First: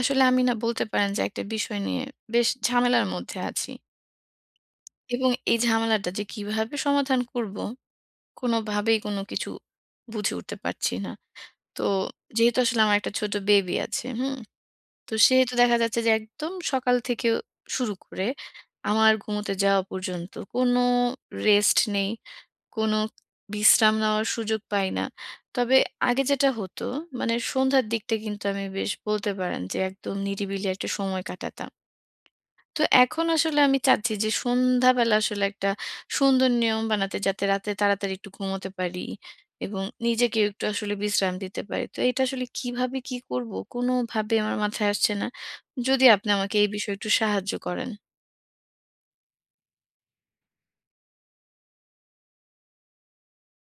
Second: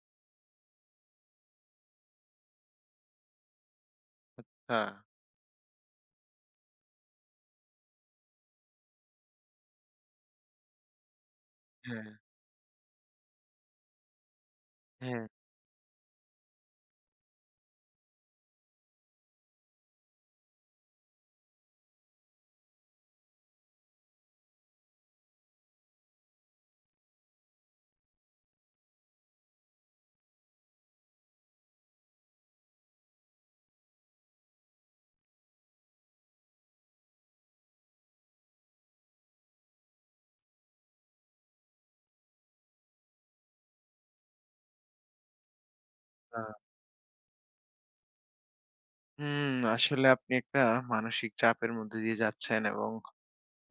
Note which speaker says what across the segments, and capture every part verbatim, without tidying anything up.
Speaker 1: আসলে আমি না বলতে পারেন যে একটা বিষয় নিয়ে বেশ ঝামেলার মধ্যে আছি।
Speaker 2: আচ্ছা।
Speaker 1: এবং এই ঝামেলাটা যে কীভাবে সমাধান করব কোনভাবেই কোনো কিছু বুঝে উঠতে পারছি না। তো
Speaker 2: হ্যাঁ, হ্যাঁ।
Speaker 1: যেহেতু আসলে আমার একটা ছোট বেবি আছে, হুম? তো
Speaker 2: হ্যাঁ।
Speaker 1: সেহেতু দেখা যাচ্ছে যে একদম সকাল থেকেও শুরু করে আমার ঘুমুতে যাওয়া পর্যন্ত কোনো রেস্ট নেই। কোন বিশ্রাম নেওয়ার সুযোগ পাই না। তবে আগে যেটা হতো মানে সন্ধ্যার দিকটা কিন্তু আমি বেশ বলতে পারেন যে একদম নিরিবিলি একটা সময় কাটাতাম। তো এখন আসলে আমি চাচ্ছি যে সন্ধ্যাবেলা আসলে একটা সুন্দর নিয়ম বানাতে যাতে রাতে তাড়াতাড়ি একটু ঘুমোতে পারি এবং নিজেকেও একটু আসলে একটু বিশ্রাম দিতে পারি। তো এটা আসলে কীভাবে কি করব? কোনভাবেই আমার মাথায় আসছে না। যদি আপনি
Speaker 2: আচ্ছা।
Speaker 1: আমাকে এই বিষয়ে একটু সাহায্য করেন।
Speaker 2: হুম আসলে আপনি একটা মানসিক চাপের মধ্যে দিয়ে যাচ্ছেন এবং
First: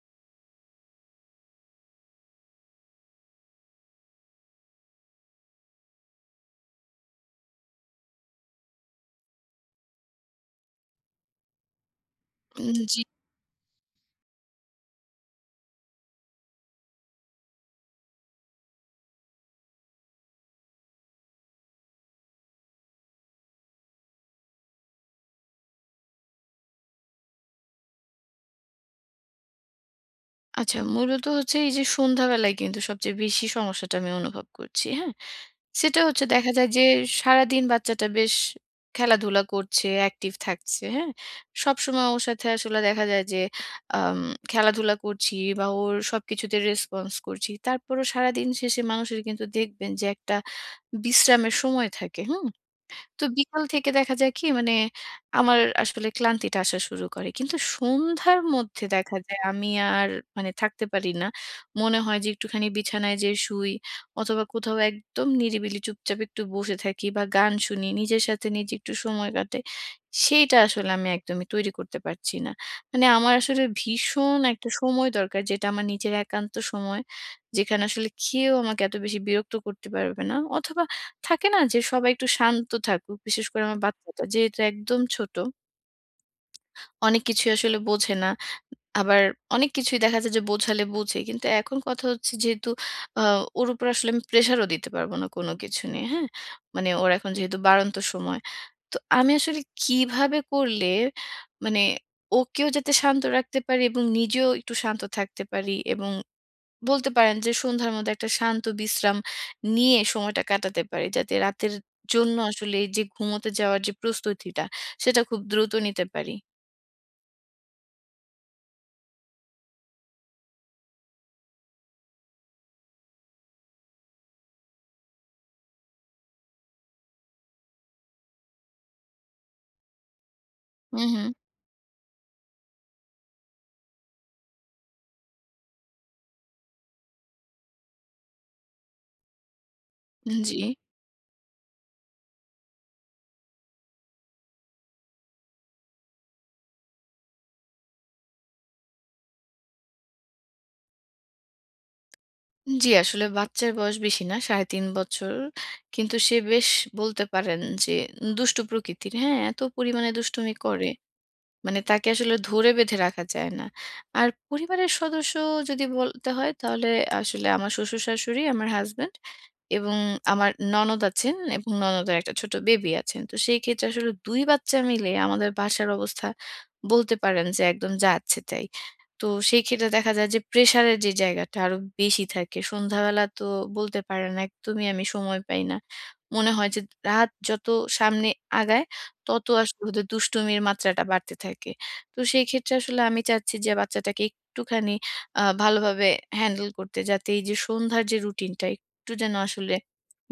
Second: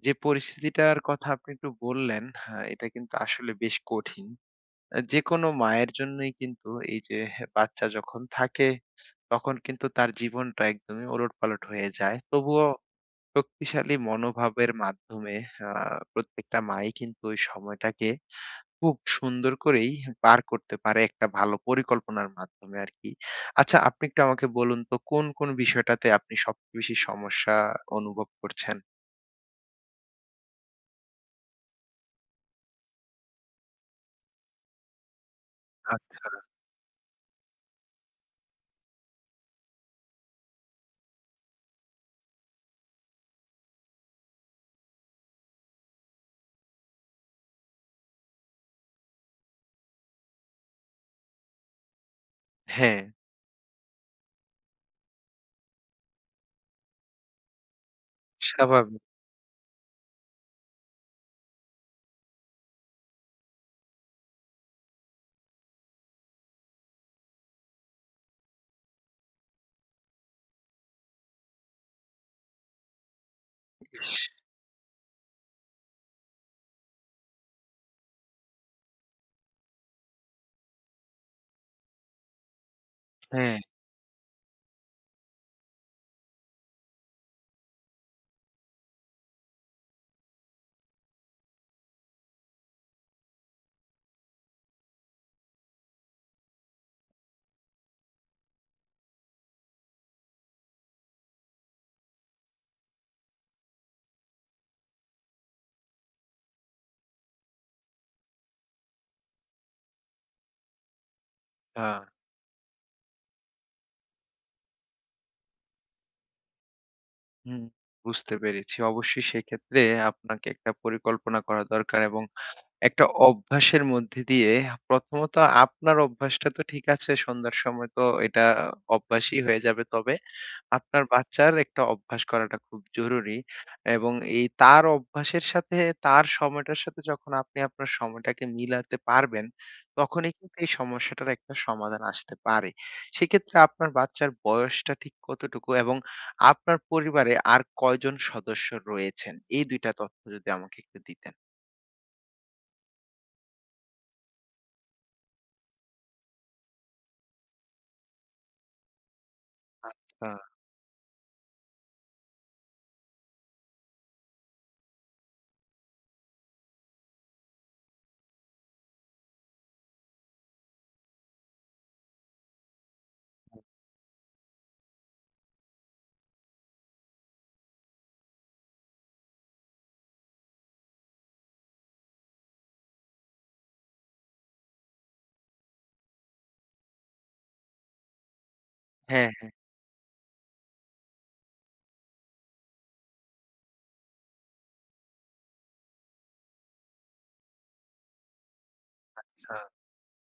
Speaker 2: যে পরিস্থিতিটার কথা আপনি একটু বললেন, হ্যাঁ, এটা কিন্তু আসলে বেশ কঠিন। অ্যা যেকোনো মায়ের জন্যই কিন্তু এই যে বাচ্চা যখন থাকে তখন কিন্তু তার জীবনটা একদমই ওলটপালট হয়ে যায়। তবুও
Speaker 1: উম জি।
Speaker 2: শক্তিশালী মনোভাবের মাধ্যমে আ প্রত্যেকটা মা-ই কিন্তু ঐ সময়টাকে খুব সুন্দর করেই পার করতে পারে একটা ভালো পরিকল্পনার মাধ্যমে আরকি। আচ্ছা আপনি একটু আমাকে বলুন তো কোন কোন বিষয়টাতে আপনি সবচেয়ে বেশি সমস্যা অনুভব করছেন?
Speaker 1: আচ্ছা মূলত হচ্ছে এই যে সন্ধ্যাবেলায় কিন্তু সবচেয়ে বেশি সমস্যাটা আমি অনুভব করছি। হ্যাঁ? সেটা হচ্ছে,
Speaker 2: আচ্ছা।
Speaker 1: দেখা যায় যে সারাদিন বাচ্চাটা বেশ খেলাধুলা করছে, অ্যাকটিভ থাকছে। হ্যাঁ? সবসময় ওর সাথে আসলে দেখা যায় যে আম খেলাধুলা করছি বা ওর সবকিছুতে রেসপন্স করছি। তারপরও সারাদিন শেষে মানুষের কিন্তু দেখবেন যে একটা বিশ্রামের সময় থাকে। হুম?
Speaker 2: হ্যাঁ।
Speaker 1: তো বিকাল থেকে দেখা যায় কি, মানে আমার আসলে ক্লান্তিটা আসা শুরু করে। কিন্তু সন্ধ্যার মধ্যে
Speaker 2: স্বাভাবিক।
Speaker 1: দেখা যায় আমি আর মানে থাকতে পারি না। মনে হয়, যে একটুখানি বিছানায় যেয়ে শুই। অথবা কোথাও একদম নিরিবিলি চুপচাপ একটু বসে থাকি বা গান শুনি। নিজের সাথে নিজে একটু সময় কাটাই। সেইটা আসলে আমি একদমই তৈরি করতে পারছি না। মানে আমার আসলে
Speaker 2: ইস!
Speaker 1: ভীষণ একটা সময় দরকার, যেটা আমার নিজের একান্ত সময়। যেখানে আসলে কেউ আমাকে এত বেশি বিরক্ত করতে পারবে না। অথবা থাকে না? যে সবাই একটু শান্ত থাকুক। বিশেষ
Speaker 2: হ্যাঁ।
Speaker 1: করে আমার বাচ্চাটা যেহেতু একদম ছোট। অনেক কিছুই আসলে বোঝে না। আবার অনেক কিছুই দেখা যায় যে বোঝালে বোঝে। কিন্তু এখন কথা হচ্ছে যেহেতু, আ ওর উপর আসলে আমি প্রেশারও দিতে পারব না কোন কিছু নিয়ে। হ্যাঁ? মানে ওর এখন যেহেতু বাড়ন্ত সময়। তো আমি আসলে কিভাবে করলে মানে ওকেও যাতে শান্ত রাখতে পারি এবং নিজেও একটু শান্ত থাকতে পারি এবং বলতে পারেন যে সন্ধ্যার মধ্যে একটা শান্ত বিশ্রাম নিয়ে সময়টা কাটাতে পারি, যাতে রাতের
Speaker 2: হা।
Speaker 1: জন্য আসলে এই যে ঘুমোতে যাওয়ার যে প্রস্তুতিটা, সেটা খুব দ্রুত নিতে পারি?
Speaker 2: হুম বুঝতে পেরেছি। অবশ্যই সেক্ষেত্রে আপনাকে একটা পরিকল্পনা করা দরকার, এবং একটা অভ্যাসের মধ্যে দিয়ে প্রথমত আপনার অভ্যাসটা তো ঠিক আছে, সন্ধ্যার সময় তো এটা অভ্যাসই হয়ে যাবে। তবে
Speaker 1: উ
Speaker 2: আপনার
Speaker 1: হু।
Speaker 2: বাচ্চার একটা অভ্যাস করাটা খুব জরুরি। এবং এই তার অভ্যাসের সাথে তার সময়টার সাথে যখন আপনি আপনার সময়টাকে মিলাতে পারবেন, তখনই
Speaker 1: উহ
Speaker 2: কিন্তু এই
Speaker 1: জি।
Speaker 2: সমস্যাটার একটা সমাধান আসতে পারে। সেক্ষেত্রে আপনার বাচ্চার বয়সটা ঠিক কতটুকু? এবং আপনার পরিবারে আর কয়জন সদস্য রয়েছেন? এই দুই টা তথ্য যদি আমাকে একটু দিতেন।
Speaker 1: জ্বি আসলে বাচ্চার বয়স বেশি না। সাড়ে তিন বছর। কিন্তু সে বেশ বলতে পারেন যে দুষ্টু প্রকৃতির। হ্যাঁ? এত পরিমাণে
Speaker 2: আচ্ছা।
Speaker 1: দুষ্টুমি করে! মানে তাকে আসলে ধরে বেঁধে রাখা যায় না। আর পরিবারের সদস্য যদি বলতে হয়, তাহলে আসলে আমার শ্বশুর, শাশুড়ি, আমার হাসব্যান্ড, এবং আমার ননদ আছেন এবং ননদের একটা ছোট বেবি আছে। তো সেই ক্ষেত্রে আসলে দুই বাচ্চা মিলে আমাদের বাসার অবস্থা বলতে পারেন, যে একদম যাচ্ছে-তাই। তো সেই ক্ষেত্রে দেখা যায় যে প্রেশার এর যে জায়গাটা আরো বেশি থাকে। সন্ধ্যাবেলা তো বলতে পারেন একদমই আমি সময় পাই না। মনে হয় যে রাত যত সামনে আগায়,
Speaker 2: হ্যাঁ,
Speaker 1: তত
Speaker 2: হ্যাঁ।
Speaker 1: আসলে ওদের দুষ্টুমির মাত্রাটা বাড়তে থাকে। তো সেই ক্ষেত্রে আসলে আমি চাচ্ছি যে বাচ্চাটাকে একটুখানি আ ভালোভাবে হ্যান্ডেল করতে যাতে এই যে সন্ধ্যার যে রুটিনটা, একটু যেন
Speaker 2: আচ্ছা।
Speaker 1: আসলে,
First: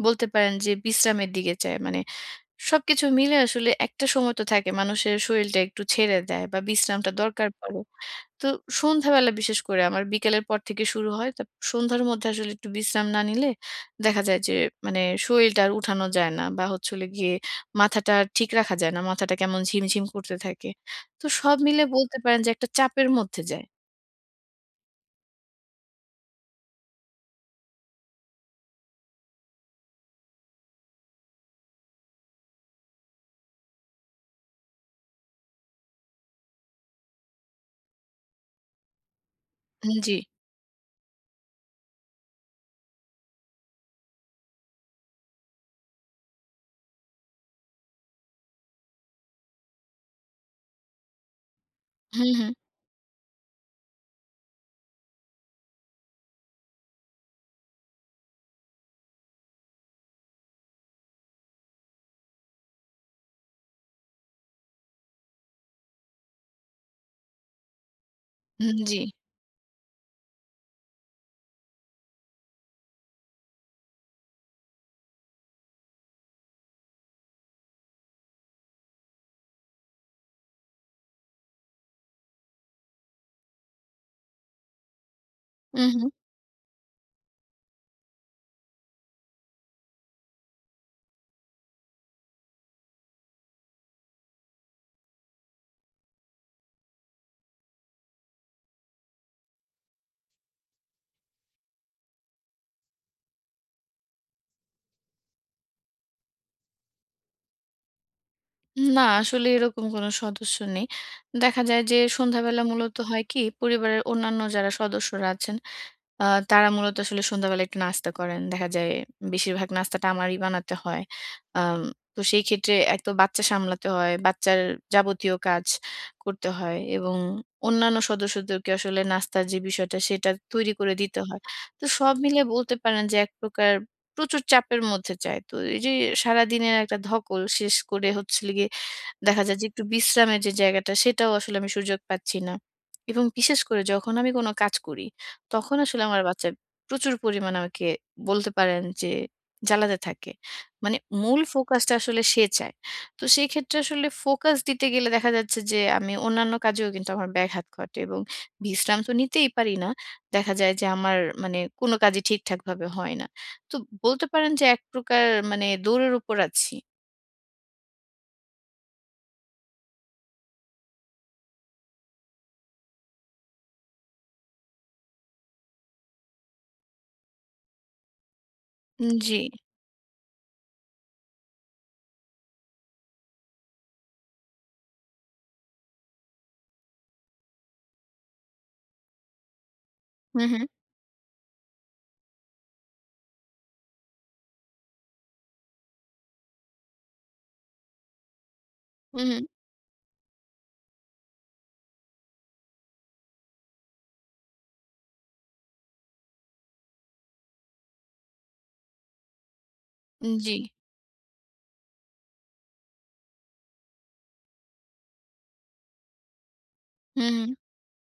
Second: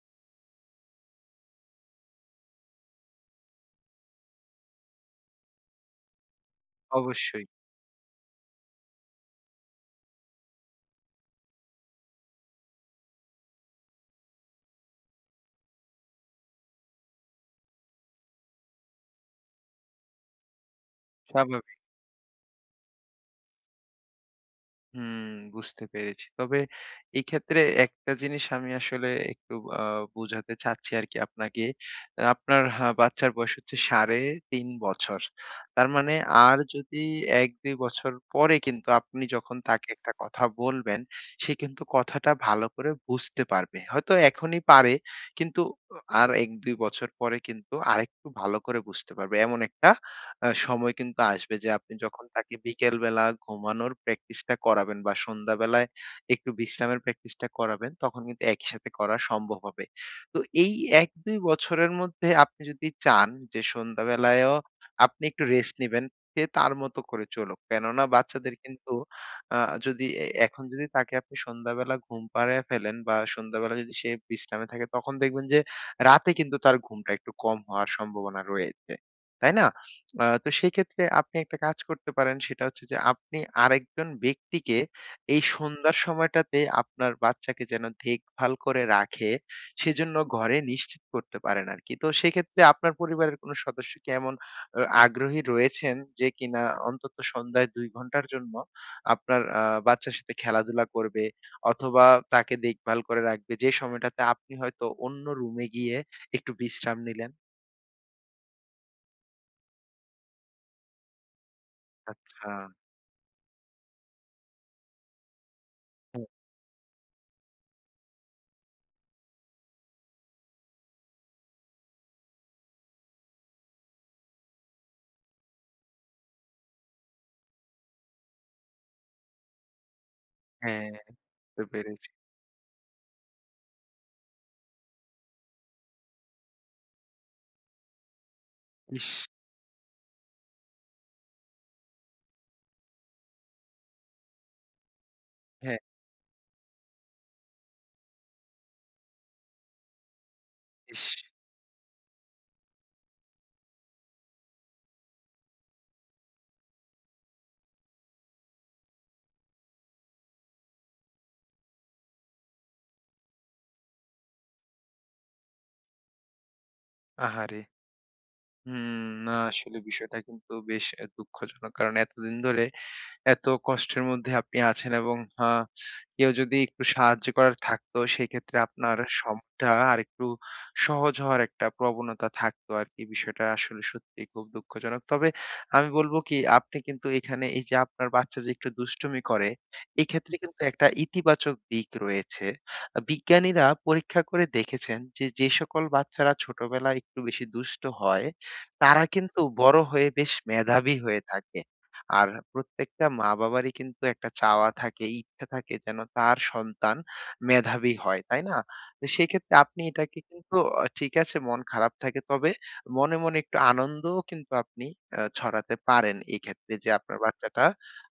Speaker 1: বলতে পারেন যে বিশ্রামের দিকে যায়। মানে, সবকিছু মিলে আসলে একটা সময় তো থাকে, মানুষের শরীরটা একটু ছেড়ে দেয় বা বিশ্রামটা
Speaker 2: অবশ্যই।
Speaker 1: দরকার পরে। তো সন্ধ্যাবেলা বিশেষ করে আমার বিকেলের পর থেকে শুরু হয়। তারপর সন্ধ্যার মধ্যে আসলে একটু বিশ্রাম না নিলে, দেখা যায় যে মানে শরীলটা আর উঠানো যায় না। বা হচ্ছে হলো গিয়ে মাথাটা ঠিক রাখা যায় না। মাথাটা কেমন ঝিমঝিম করতে থাকে। তো সব
Speaker 2: স্বাভাবিক।
Speaker 1: মিলে বলতে পারেন যে একটা চাপের মধ্যে যায়।
Speaker 2: হুম, বুঝতে পেরেছি। তবে এক্ষেত্রে একটা জিনিস আমি আসলে একটু আ বুঝাতে চাচ্ছি আর কি আপনাকে। আ আপনার বাচ্চার বয়স হচ্ছে সাড়ে তিন বছর। তার মানে আর যদি এক দুই বছর পরে কিন্তু আপনি যখন তাকে
Speaker 1: হুম,
Speaker 2: একটা
Speaker 1: জ্বী।
Speaker 2: কথা বলবেন সে কিন্তু কথাটা ভালো করে বুঝতে পারবে। হয়তো এখনই পারে কিন্তু অ আর এক দুই বছর পরে কিন্তু আরেকটু ভালো করে বুঝতে পারবে। এমন একটা অ্যা সময় কিন্তু আসবে যে আপনি
Speaker 1: হু,
Speaker 2: যখন
Speaker 1: হু।
Speaker 2: তাকে বিকেলবেলা ঘুমানোর প্র্যাকটিসটা করাবেন বা সন্ধ্যাবেলায় একটু বিশ্রামের প্র্যাকটিসটা করাবেন তখন কিন্তু একই সাথে করা সম্ভব হবে। তো এই এক দুই বছরের মধ্যে আপনি যদি চান যে সন্ধ্যাবেলায়ও আপনি একটু রেস্ট নিবেন, সে তার মতো করে চলুক। কেননা বাচ্চাদের
Speaker 1: হুম,
Speaker 2: কিন্তু
Speaker 1: জ্বী।
Speaker 2: আ যদি এ এখন যদি তাকে আপনি সন্ধ্যাবেলা ঘুম পাড়ায়া ফেলেন বা সন্ধ্যাবেলা যদি সে বিশ্রামে থাকে তখন দেখবেন যে রাতে কিন্তু তার ঘুমটা একটু কম হওয়ার সম্ভাবনা রয়েছে। তাই না? আ তো সেইক্ষেত্রে আপনি একটা কাজ করতে পারেন সেটা হচ্ছে যে আপনি আরেকজন ব্যক্তিকে এই
Speaker 1: হু,
Speaker 2: সন্ধ্যার
Speaker 1: হু।
Speaker 2: সময়টাতে আপনার বাচ্চাকে যেন দেখভাল করে রাখে সেজন্য ঘরে নিশ্চিত করতে পারেন আরকি। তো সেক্ষেত্রে আপনার পরিবারের কোন সদস্য কি এমন অ আগ্রহী রয়েছেন যে কিনা অন্তত সন্ধ্যায় দুই ঘন্টার জন্য আপনার আ বাচ্চার সাথে খেলাধুলা করবে অথবা তাকে দেখভাল করে রাখবে? যে সময়টাতে আপনি হয়তো অন্য রুমে গিয়ে একটু বিশ্রাম নিলেন?
Speaker 1: উম না, আসলে এরকম কোন সদস্য নেই। দেখা যায় যে
Speaker 2: আচ্ছা।
Speaker 1: সন্ধ্যাবেলা মূলত হয় কি? পরিবারের অন্যান্য যারা সদস্যরা আছেন, আ
Speaker 2: হুম।
Speaker 1: তারা মূলত আসলে সন্ধ্যাবেলা একটু নাস্তা করেন। দেখা যায় বেশিরভাগ নাস্তাটা আমারই বানাতে হয়। আম তো সেই ক্ষেত্রে এক তো বাচ্চা সামলাতে হয়, বাচ্চার যাবতীয় কাজ করতে হয় এবং অন্যান্য সদস্যদেরকে আসলে নাস্তার যে বিষয়টা সেটা তৈরি
Speaker 2: হ্যাঁ,
Speaker 1: করে দিতে হয়।
Speaker 2: বুঝতে
Speaker 1: তো
Speaker 2: পেরেছি।
Speaker 1: সব মিলে বলতে পারেন, যে এক প্রকার প্রচুর চাপের মধ্যে যায়। তো এই যে সারাদিনের একটা ধকল শেষ করে হচ্ছে হলো গিয়ে,
Speaker 2: ইশ!
Speaker 1: দেখা যায় যে একটু বিশ্রামের যে জায়গাটা, সেটাও আসলে আমি সুযোগ পাচ্ছি না। এবং বিশেষ করে যখন আমি কোনো কাজ করি, তখন
Speaker 2: হ্যাঁ।
Speaker 1: আসলে আমার বাচ্চা প্রচুর পরিমাণে আমাকে, বলতে পারেন যে জ্বালাতে থাকে। মানে
Speaker 2: ইশ!
Speaker 1: মূল ফোকাস টা আসলে সে চায়। তো সেই ক্ষেত্রে আসলে ফোকাস দিতে গেলে, দেখা যাচ্ছে যে আমি অন্যান্য কাজেও কিন্তু আমার ব্যাঘাত ঘটে এবং বিশ্রাম তো নিতেই পারি না। দেখা যায় যে আমার মানে কোন কাজই ঠিকঠাকভাবে হয় না। তো বলতে পারেন যে একপ্রকার মানে দৌড়ের উপর আছি।
Speaker 2: আহারে! হুম, না আসলে বিষয়টা কিন্তু বেশ এ দুঃখজনক। কারণ এতদিন ধরে এত কষ্টের মধ্যে আপনি আছেন এবং আ কেউ যদি একটু সাহায্য করার থাকতো, সেক্ষেত্রে আপনার
Speaker 1: উম জি।
Speaker 2: শখটা আরেকটু সহজ হওয়ার একটা প্রবণতা থাকত আরকি। বিষয়টা আসলে সত্যিই খুব দুঃখজনক। তবে আমি বলব কি আপনি কিন্তু এখানে, এই যে আপনার বাচ্চা যে একটু দুষ্টুমি করে, এক্ষেত্রে
Speaker 1: হু,
Speaker 2: কিন্তু
Speaker 1: হু।
Speaker 2: একটা ইতিবাচক দিক রয়েছে। আ বিজ্ঞানীরা পরীক্ষা করে দেখেছেন যে, যে সকল বাচ্চারা ছোটবেলায় একটু বেশি দুষ্ট হয়, তারা
Speaker 1: হুম,
Speaker 2: কিন্তু
Speaker 1: হুম।
Speaker 2: বড় হয়ে বেশ মেধাবী হয়ে থাকে। আর প্রত্যেকটা মা-বাবারই কিন্তু একটা চাওয়া থাকে, ইচ্ছা থাকে যেন তার সন্তান মেধাবী হয়। তাই না? তো সেক্ষেত্রে আপনি এটাকে কিন্তু,
Speaker 1: জ্বি।
Speaker 2: অ ঠিক আছে মন খারাপ থাকে তবে মনে, মনে একটু আনন্দও কিন্তু আপনি আ ছড়াতে পারেন এক্ষেত্রে, যে আপনার
Speaker 1: হুম, হু।
Speaker 2: বাচ্চাটা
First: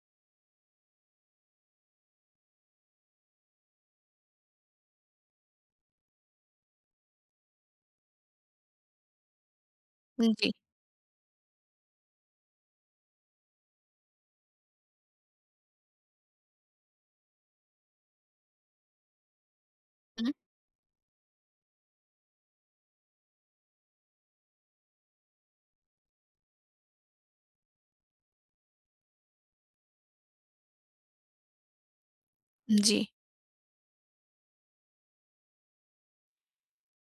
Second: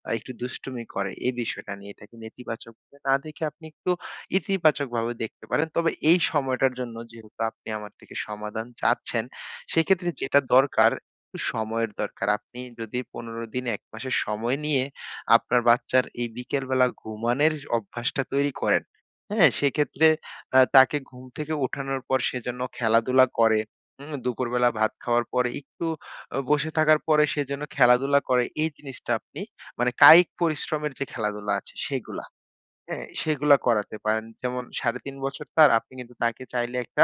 Speaker 2: আ একটু দুষ্টুমি করে। এ বিষয়টা নিয়ে এটাকে নেতিবাচকভাবে না দেখে আপনি একটু ইতিবাচকভাবে দেখতে পারেন। তবে এই সময়টা জন্য যেহেতু আপনি আমার থেকে সমাধান চাচ্ছেন, সেক্ষেত্রে যেটা
Speaker 1: জ্বী।
Speaker 2: দরকার; একটু সময়ের দরকার। আপনি যদি পনেরো দিন, এক মাসের সময় নিয়ে আপনার বাচ্চার এই বিকেলবেলা ঘুমানের অভ্যাসটা তৈরি করেন, হ্যাঁ? সেক্ষেত্রে
Speaker 1: হু।
Speaker 2: আ তাকে ঘুম থেকে উঠানোর পর সে যেন খেলাধুলা করে। হুম? দুপুরবেলা ভাত খাওয়ার পরে একটু অ বসে থাকার পরে সে যেন খেলাধুলা করে। এই জিনিসটা আপনি মানে কায়িক পরিশ্রমের যে খেলাধুলা আছে সেগুলা।
Speaker 1: জ্বি।
Speaker 2: হ্যাঁ? সেগুলো করাতে পারেন। যেমন সাড়ে তিন বছর তার। আপনি কিন্তু তাকে চাইলে একটা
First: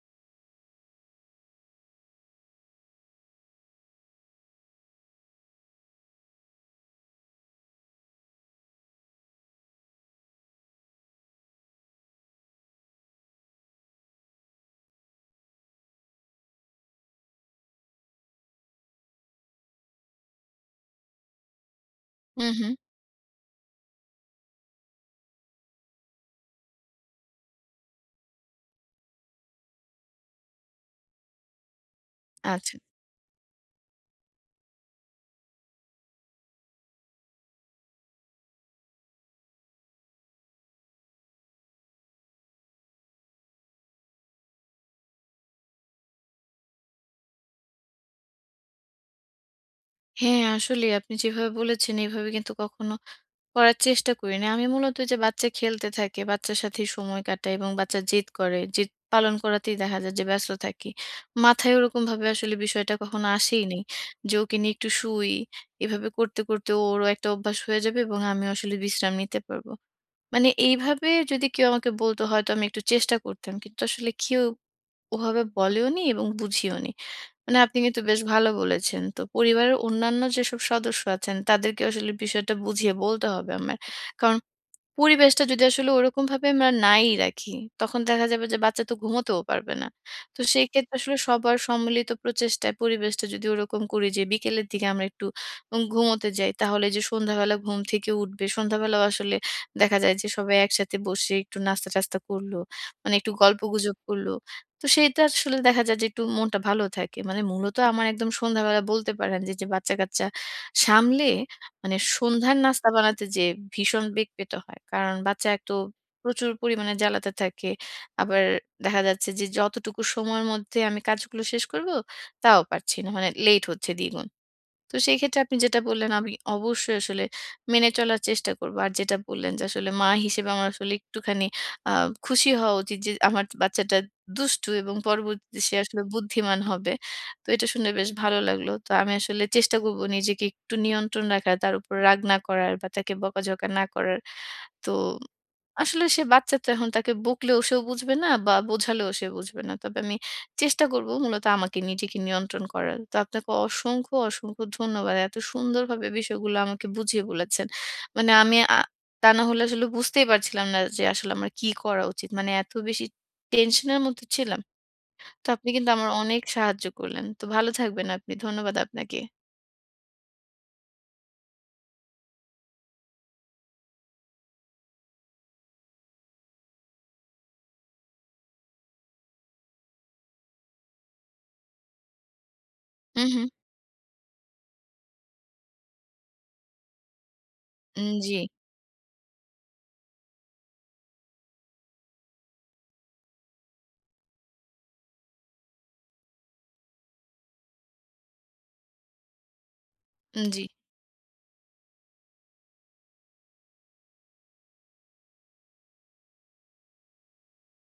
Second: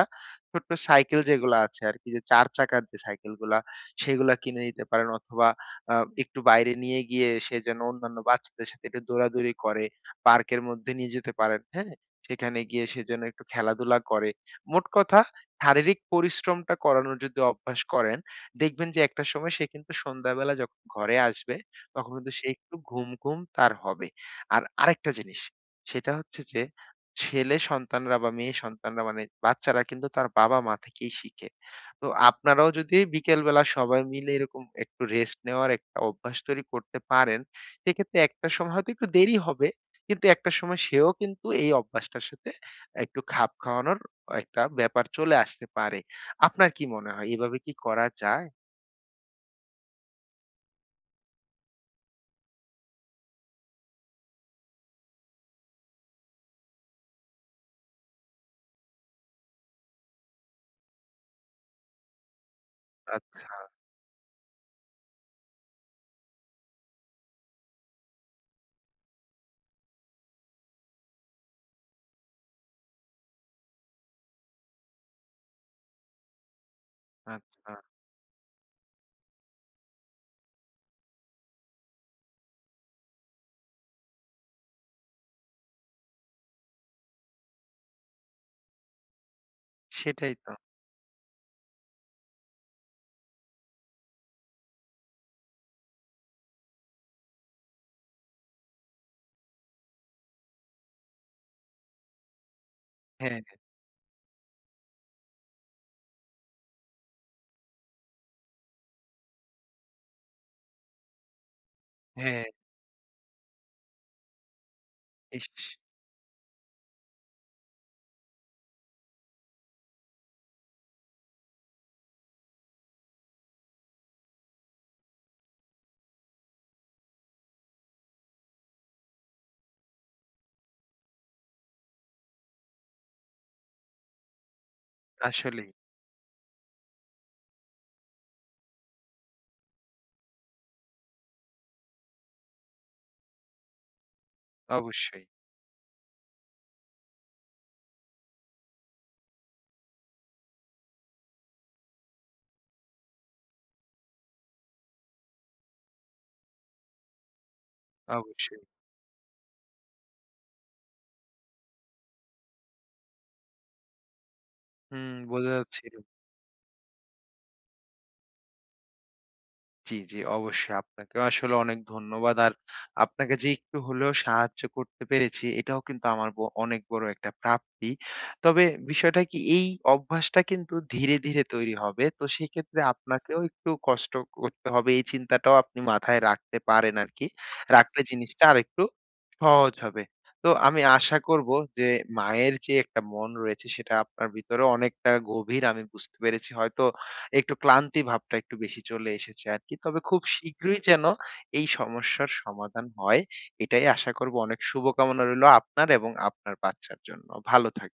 Speaker 2: ছোট্ট সাইকেল যেগুলো আছে আরকি যে চার চাকার যে সাইকেল গুলা। সেগুলা কিনে দিতে পারেন অথবা আ একটু বাইরে নিয়ে গিয়ে, সে যেন অন্যান্য বাচ্চাদের সাথে একটু দৌড়াদৌড়ি করে, পার্কের মধ্যে নিয়ে যেতে পারেন। হ্যাঁ? সেখানে গিয়ে সে যেন একটু খেলাধুলা করে। মোট কথা, শারীরিক পরিশ্রমটা করানোর যদি অভ্যাস করেন, দেখবেন যে একটা সময় সে কিন্তু সন্ধ্যাবেলা যখন ঘরে আসবে, তখন কিন্তু
Speaker 1: হু,
Speaker 2: সে একটু
Speaker 1: হু।
Speaker 2: ঘুম, ঘুম তার হবে। আর আরেকটা জিনিস! সেটা হচ্ছে যে, ছেলে সন্তানরা বা মেয়ে সন্তানরা মানে, বাচ্চারা কিন্তু তার বাবা-মা থেকেই শিখে। তো আপনারাও
Speaker 1: আচ্ছা।
Speaker 2: যদি বিকেলবেলা, সবাই মিলে এরকম একটু রেস্ট নেওয়ার একটা অভ্যাস তৈরি করতে পারেন, সেক্ষেত্রে একটা সময় হয়তো একটু দেরি হবে, কিন্তু একটা সময় সেও কিন্তু এই অভ্যাসটার সাথে একটু খাপ খাওয়ানোর একটা ব্যাপার চলে আসতে পারে। আপনার কি মনে হয় এভাবে কি করা যায়?
Speaker 1: হ্যাঁ আসলেই আপনি যেভাবে বলেছেন, এভাবে কিন্তু কখনো করার চেষ্টা করি নাই। আমি মূলত ওইযে বাচ্চা খেলতে থাকে, বাচ্চার সাথেই সময় কাটাই, এবং বাচ্চা জেদ করে। জেদ পালন করাতেই দেখা যায় যে ব্যস্ত থাকি। মাথায় ওইরকমভাবে আসলে বিষয়টা কখনো
Speaker 2: আচ্ছা।
Speaker 1: আসেইনি। যে ওকে নিয়ে একটু শুই, এভাবে করতে, করতে ওরও একটা অভ্যাস হয়ে যাবে, এবং আমিও আসলে বিশ্রাম নিতে পারব। মানে এইভাবে যদি কেউ আমাকে বলত, হয়তো আমি একটু চেষ্টা করতাম। কিন্তু আসলে কেউ ওভাবে বলেওনি, এবং বুঝিওনি। মানে আপনি
Speaker 2: আচ্ছা।
Speaker 1: কিন্তু বেশ ভালো বলেছেন। তো পরিবারের অন্যান্য যেসব সদস্য আছেন, তাদেরকেও আসলে বিষয়টা বুঝিয়ে বলতে হবে আমার। কারন, পরিবেশটা যদি আসলে ওইরকমভাবে আমরা নাই রাখি, তখন দেখা যাবে যে বাচ্চা তো ঘুমাতেও পারবে না।
Speaker 2: সেটাই
Speaker 1: তো
Speaker 2: তো!
Speaker 1: সেই ক্ষেত্রে আসলে সবার সম্মিলিত প্রচেষ্টায় পরিবেশটা যদি ওরকম করি যে বিকেলের দিকে আমরা একটু উম ঘুমোতে যাই, তাহলে এইযে সন্ধ্যাবেলা ঘুম থেকে উঠবে। সন্ধ্যাবেলাও আসলে দেখা যায় যে সবাই একসাথে বসে একটু নাস্তা-টাস্তা করল। মানে একটু
Speaker 2: হ্যাঁ, হ্যাঁ।
Speaker 1: গল্পগুজব করল। তো সেইটা আসলে দেখা যায় যে একটু মনটা ভালো থাকে। মানে মূলত আমার একদম সন্ধ্যাবেলা বলতে পারেন যে এইযে বাচ্চা-কাচ্চা সামলে, মানে
Speaker 2: হ্যাঁ, হ্যাঁ।
Speaker 1: সন্ধ্যার নাস্তা বানাতে যেয়ে ভীষণ বেগ পেতে হয়। কারণ বাচ্চা এতো
Speaker 2: ইশ!
Speaker 1: প্রচুর পরিমাণে জ্বালাতে থাকে। আবার দেখা যাচ্ছে যে যতটুকু সময়ের মধ্যে আমি কাজগুলো শেষ করব, তাও পারছি না। মানে লেট হচ্ছে দ্বিগুণ। তো সেইক্ষেত্রে আপনি যেটা বললেন আমি অবশ্যই আসলে মেনে চলার চেষ্টা করব। আর যেটা বললেন যে আসলে মা হিসেবে আমার আসলে একটুখানি আ খুশি হওয়া উচিৎ, যে আমার যে বাচ্চাটা দুষ্টু এবং পরবর্তীতে
Speaker 2: আসলেই।
Speaker 1: সে আসলে বুদ্ধিমান হবে। তো এটা শুনে বেশ ভালো লাগলো। তো আমি আসলে চেষ্টা করব নিজেকে একটু নিয়ন্ত্রণ রাখার, তার উপর রাগ না করার, বা তাকে বকাঝকা না করার। তো
Speaker 2: অবশ্যই।
Speaker 1: আসলে সে বাচ্চাতো এখন তাকে বকলেও সেও বুঝবে না, বা বোঝালেও সে বুঝবে না। তবে আমি চেষ্টা করব মূলত আমাকে নিজেকে নিয়ন্ত্রণ করার। তো আপনাকে অসংখ্য, অসংখ্য ধন্যবাদ। এত সুন্দরভাবে বিষয়গুলো আমাকে বুঝিয়ে বলেছেন। মানে আমি
Speaker 2: অবশ্যই।
Speaker 1: অ্যা তা না হলে আসলে বুঝতেই পারছিলাম না যে আসলে আমার কি করা উচিত! মানে এত বেশি টেনশন এর মধ্যে ছিলাম!
Speaker 2: হুম
Speaker 1: তো
Speaker 2: বোঝা
Speaker 1: আপনি
Speaker 2: যাচ্ছে।
Speaker 1: কিন্তু আমার অনেক সাহায্য করলেন। তো ভালো থাকবেন আপনি। ধন্যবাদ আপনাকে।
Speaker 2: জি, জি অবশ্যই। আপনাকেও আসলে অনেক ধন্যবাদ, আর আপনাকে যে একটু হলেও সাহায্য করতে পেরেছি এটাও কিন্তু আমার ব অনেক বড় একটা প্রাপ্তি। তবে বিষয়টা কি এই অভ্যাসটা কিন্তু ধীরে, ধীরে তৈরি হবে। তো সেইক্ষেত্রে
Speaker 1: উঁ
Speaker 2: আপনাকেও
Speaker 1: হুঁ।
Speaker 2: একটু কষ্ট করতে হবে। এই চিন্তাটাও আপনি মাথায় রাখতে পারেন আরকি! রাখলে
Speaker 1: উম
Speaker 2: জিনিসটা
Speaker 1: জি।
Speaker 2: আরেকটু সহজ হবে। তো আমি আশা করব যে মায়ের যে একটা মন রয়েছে, সেটা আপনার ভেতরেও অনেকটা গভীর, আমি বুঝতে পেরেছি। হয়তো একটু ক্লান্তি ভাবটা একটু বেশি চলে এসেছে আরকি! তবে খুব
Speaker 1: উম-জি।
Speaker 2: শীঘ্রই যেন এই সমস্যার সমাধান হয়। এটাই আশা করব অনেক শুভকামনা রইলো আপনার, এবং আপনার বাচ্চার জন্য। ভালো থাকবেন।